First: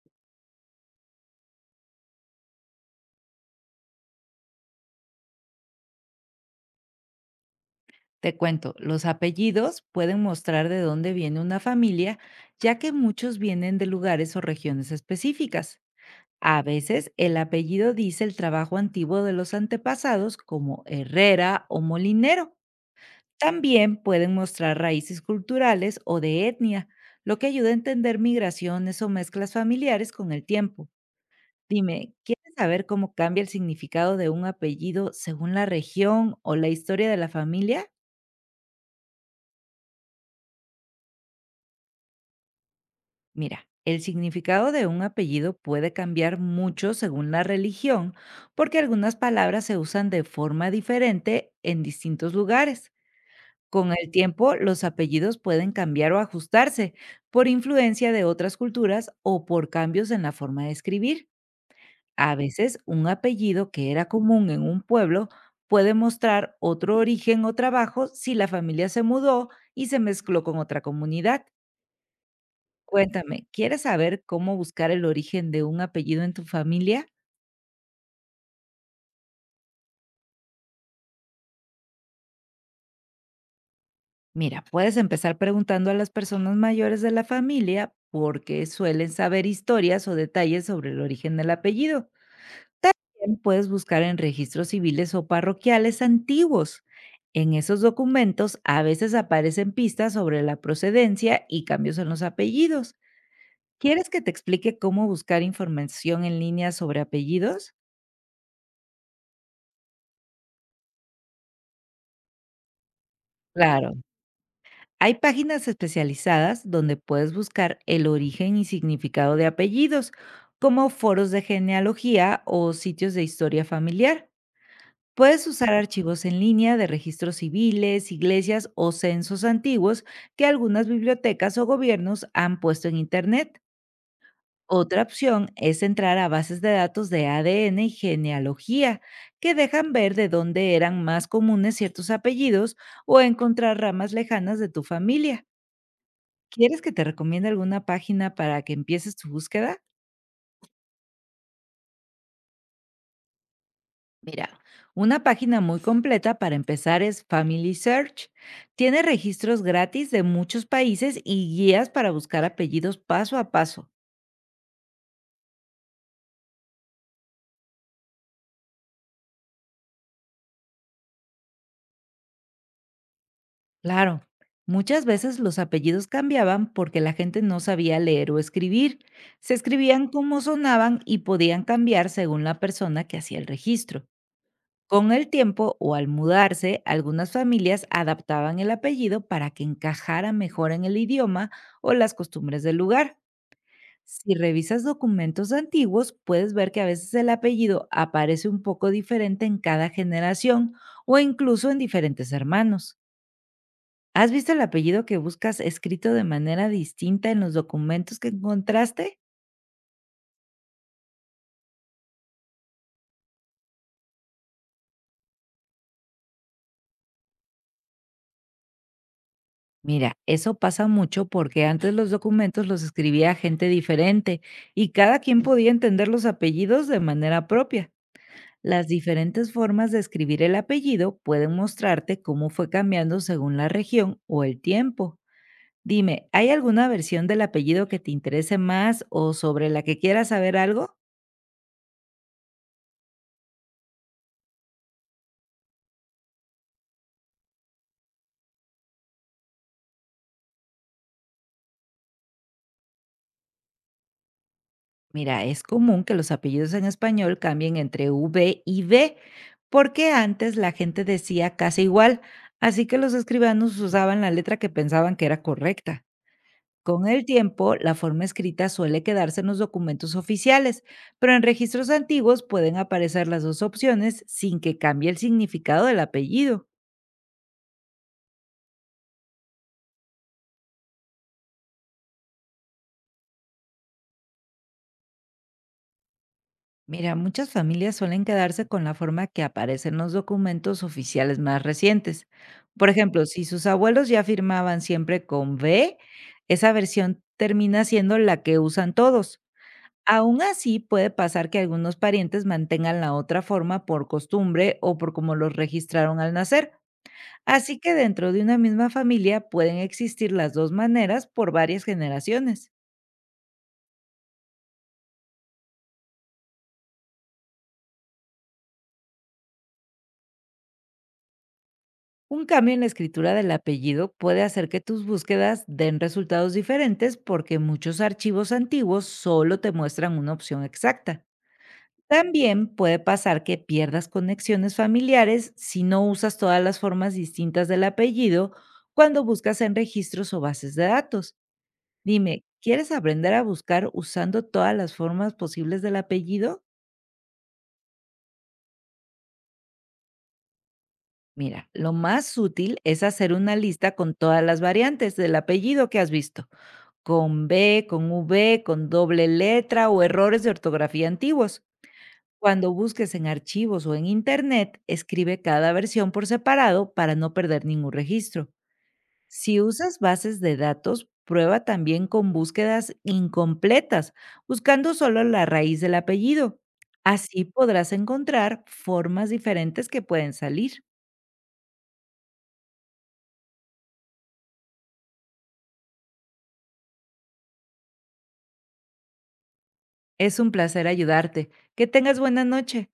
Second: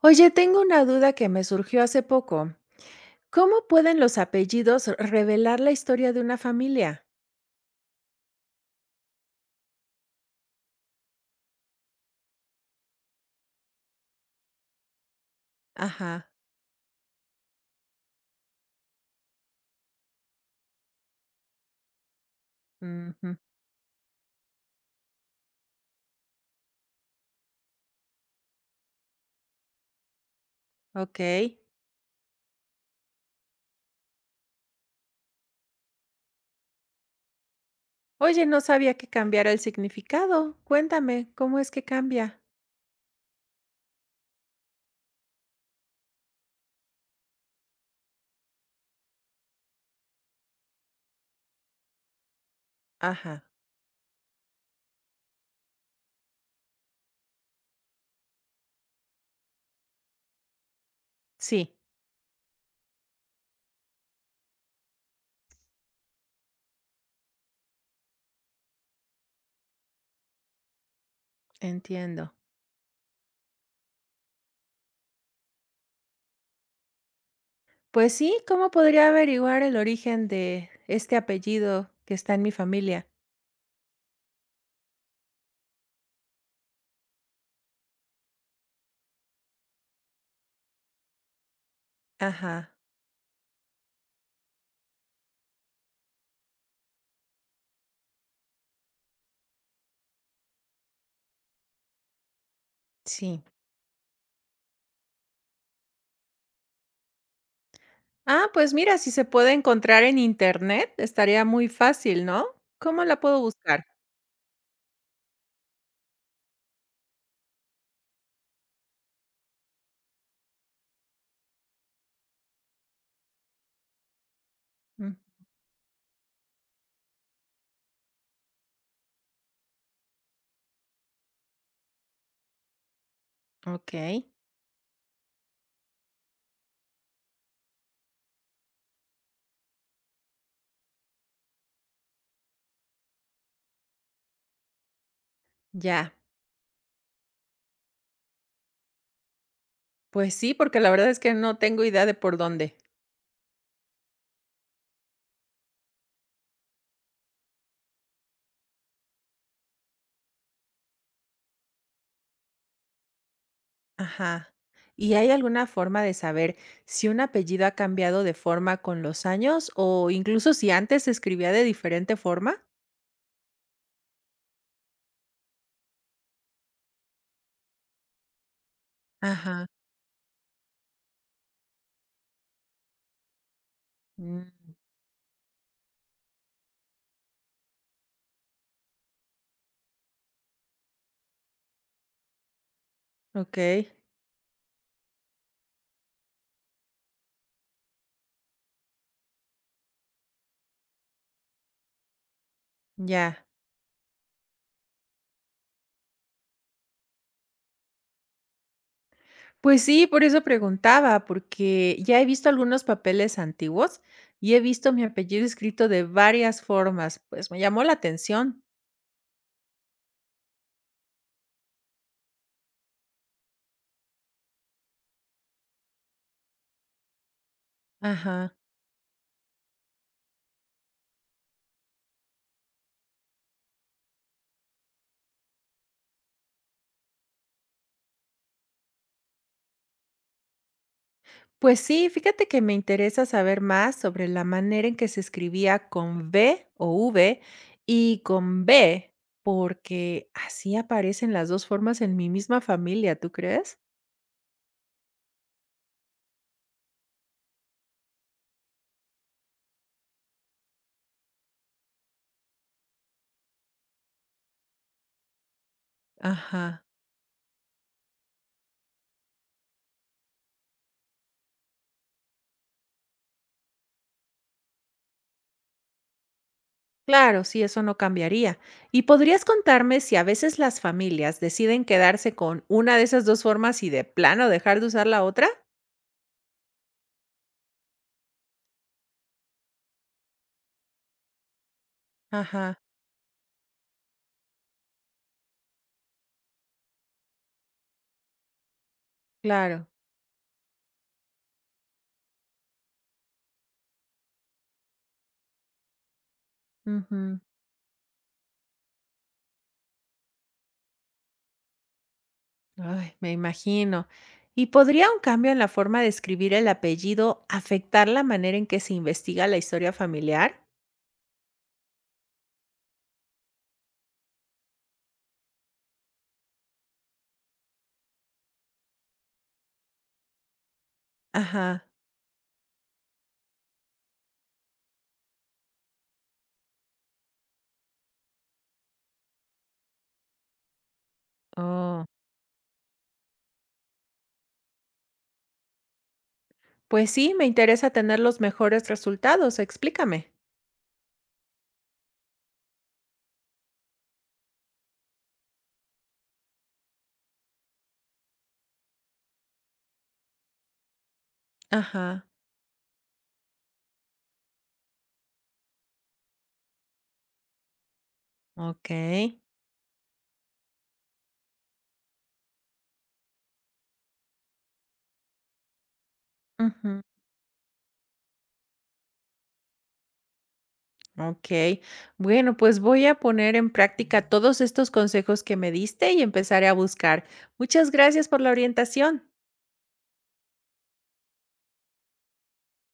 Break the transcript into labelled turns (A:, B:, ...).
A: Oye, tengo una duda que me surgió hace poco. ¿Cómo pueden los apellidos revelar la historia de una familia?
B: Te cuento, los apellidos pueden mostrar de dónde viene una familia, ya que muchos vienen de lugares o regiones específicas.
A: Ajá.
B: A veces el apellido dice el trabajo antiguo de los antepasados, como herrera o molinero.
A: Ujú.
B: También pueden mostrar raíces culturales o de etnia, lo que ayuda a entender migraciones o mezclas familiares con el tiempo.
A: Ok.
B: Dime, ¿quieres saber cómo cambia el significado de un apellido según la región o la historia de la familia?
A: Oye, no sabía que cambiara el significado. Cuéntame, ¿cómo es que cambia?
B: Mira, el significado de un apellido puede cambiar mucho según la religión, porque algunas palabras se usan de forma diferente en distintos lugares.
A: Ajá.
B: Con el tiempo, los apellidos pueden cambiar o ajustarse por influencia de otras culturas o por cambios en la forma de escribir.
A: Sí,
B: A veces, un apellido que era común en un pueblo puede mostrar otro origen o trabajo si la familia se mudó y se mezcló con otra comunidad.
A: entiendo.
B: Cuéntame, ¿quieres saber cómo buscar el origen de un apellido en tu familia?
A: Pues sí, ¿cómo podría averiguar el origen de este apellido que está en mi familia?
B: Mira, puedes empezar preguntando a las personas mayores de la familia porque suelen saber historias o detalles sobre el origen del apellido.
A: Ajá.
B: También puedes buscar en registros civiles o parroquiales antiguos. En esos documentos a veces aparecen pistas sobre la procedencia y cambios en los apellidos.
A: Sí.
B: ¿Quieres que te explique cómo buscar información en línea sobre apellidos?
A: Ah, pues mira, si se puede encontrar en internet, estaría muy fácil, ¿no? ¿Cómo la puedo buscar?
B: Claro, hay páginas especializadas donde puedes buscar el origen y significado de apellidos, como foros de genealogía o sitios de historia familiar. Puedes usar archivos en línea de registros civiles, iglesias o censos antiguos que algunas bibliotecas o gobiernos han puesto en Internet.
A: Okey,
B: Otra opción es entrar a bases de datos de ADN y genealogía, que dejan ver de dónde eran más comunes ciertos apellidos o encontrar ramas lejanas de tu familia.
A: ya.
B: ¿Quieres que te recomiende alguna página para que empieces tu búsqueda?
A: Pues sí, porque la verdad es que no tengo idea de por dónde.
B: Mira, una página muy completa para empezar es Family Search. Tiene registros gratis de muchos países y guías para buscar apellidos paso a paso.
A: Ajá. ¿Y hay alguna forma de saber si un apellido ha cambiado de forma con los años o incluso si antes se escribía de diferente forma?
B: Claro, muchas veces los apellidos cambiaban porque la gente no sabía leer o escribir. Se
A: Ajá.
B: escribían como sonaban y podían cambiar según la persona que hacía el registro.
A: Mm,
B: Con el tiempo o al mudarse, algunas familias adaptaban el apellido para que encajara mejor en el idioma o las costumbres del lugar.
A: okey,
B: Si revisas documentos antiguos, puedes ver que a veces el apellido aparece un poco diferente en cada generación o incluso en diferentes hermanos.
A: ya.
B: ¿Has visto el apellido que buscas escrito de manera distinta en los documentos que encontraste?
A: Pues sí, por eso preguntaba, porque ya he visto algunos papeles antiguos y he visto mi apellido escrito de varias formas, pues me llamó la atención.
B: Mira, eso pasa mucho porque antes los documentos los escribía gente diferente y cada quien podía entender los apellidos de manera propia.
A: Ajá.
B: Las diferentes formas de escribir el apellido pueden mostrarte cómo fue cambiando según la región o el tiempo. Dime, ¿hay alguna versión del apellido que te interese más o sobre la que quieras saber algo?
A: Pues sí, fíjate que me interesa saber más sobre la manera en que se escribía con B o V y con B, porque así aparecen las dos formas en mi misma familia, ¿tú crees?
B: Mira, es común que los apellidos en español cambien entre V y B, porque antes la gente decía casi igual, así que los escribanos usaban la letra que pensaban que era correcta.
A: Ajá.
B: Con el tiempo, la forma escrita suele quedarse en los documentos oficiales, pero en registros antiguos pueden aparecer las dos opciones sin que cambie el significado del apellido.
A: Claro, sí, eso no cambiaría. ¿Y podrías contarme si a veces las familias deciden quedarse con una de esas dos formas y de plano dejar de usar la otra?
B: Mira, muchas familias suelen quedarse con la forma que aparece en los documentos oficiales más recientes.
A: Ajá,
B: Por ejemplo, si sus abuelos ya firmaban siempre con B, esa versión termina siendo la que usan todos.
A: claro.
B: Aún así, puede pasar que algunos parientes mantengan la otra forma por costumbre o por cómo los registraron al nacer.
A: Ujú.
B: Así que dentro de una misma familia pueden existir las dos maneras por varias generaciones.
A: Ay, me imagino. ¿Y podría un cambio en la forma de escribir el apellido afectar la manera en que se investiga la historia familiar?
B: Un cambio en la escritura del apellido puede hacer que tus búsquedas den resultados diferentes porque muchos archivos antiguos solo te muestran una opción exacta.
A: Ajá.
B: También puede pasar que pierdas conexiones familiares si no usas todas las formas distintas del apellido cuando buscas en registros o bases de datos.
A: Oh.
B: Dime, ¿quieres aprender a buscar usando todas las formas posibles del apellido?
A: Pues sí, me interesa tener los mejores resultados. Explícame.
B: Mira, lo más útil es hacer una lista con todas las variantes del apellido que has visto, con B, con V, con doble letra o errores de ortografía antiguos.
A: Ajá.
B: Cuando busques en archivos o en Internet, escribe cada versión por separado para no perder ningún registro.
A: Ok.
B: Si usas bases de datos, prueba también con búsquedas incompletas, buscando solo la raíz del apellido.
A: Ujú.
B: Así podrás encontrar formas diferentes que pueden salir.
A: Ok. Bueno, pues voy a poner en práctica todos estos consejos que me diste y empezaré a buscar. Muchas gracias por la orientación.
B: Es un placer ayudarte. Que tengas buena noche.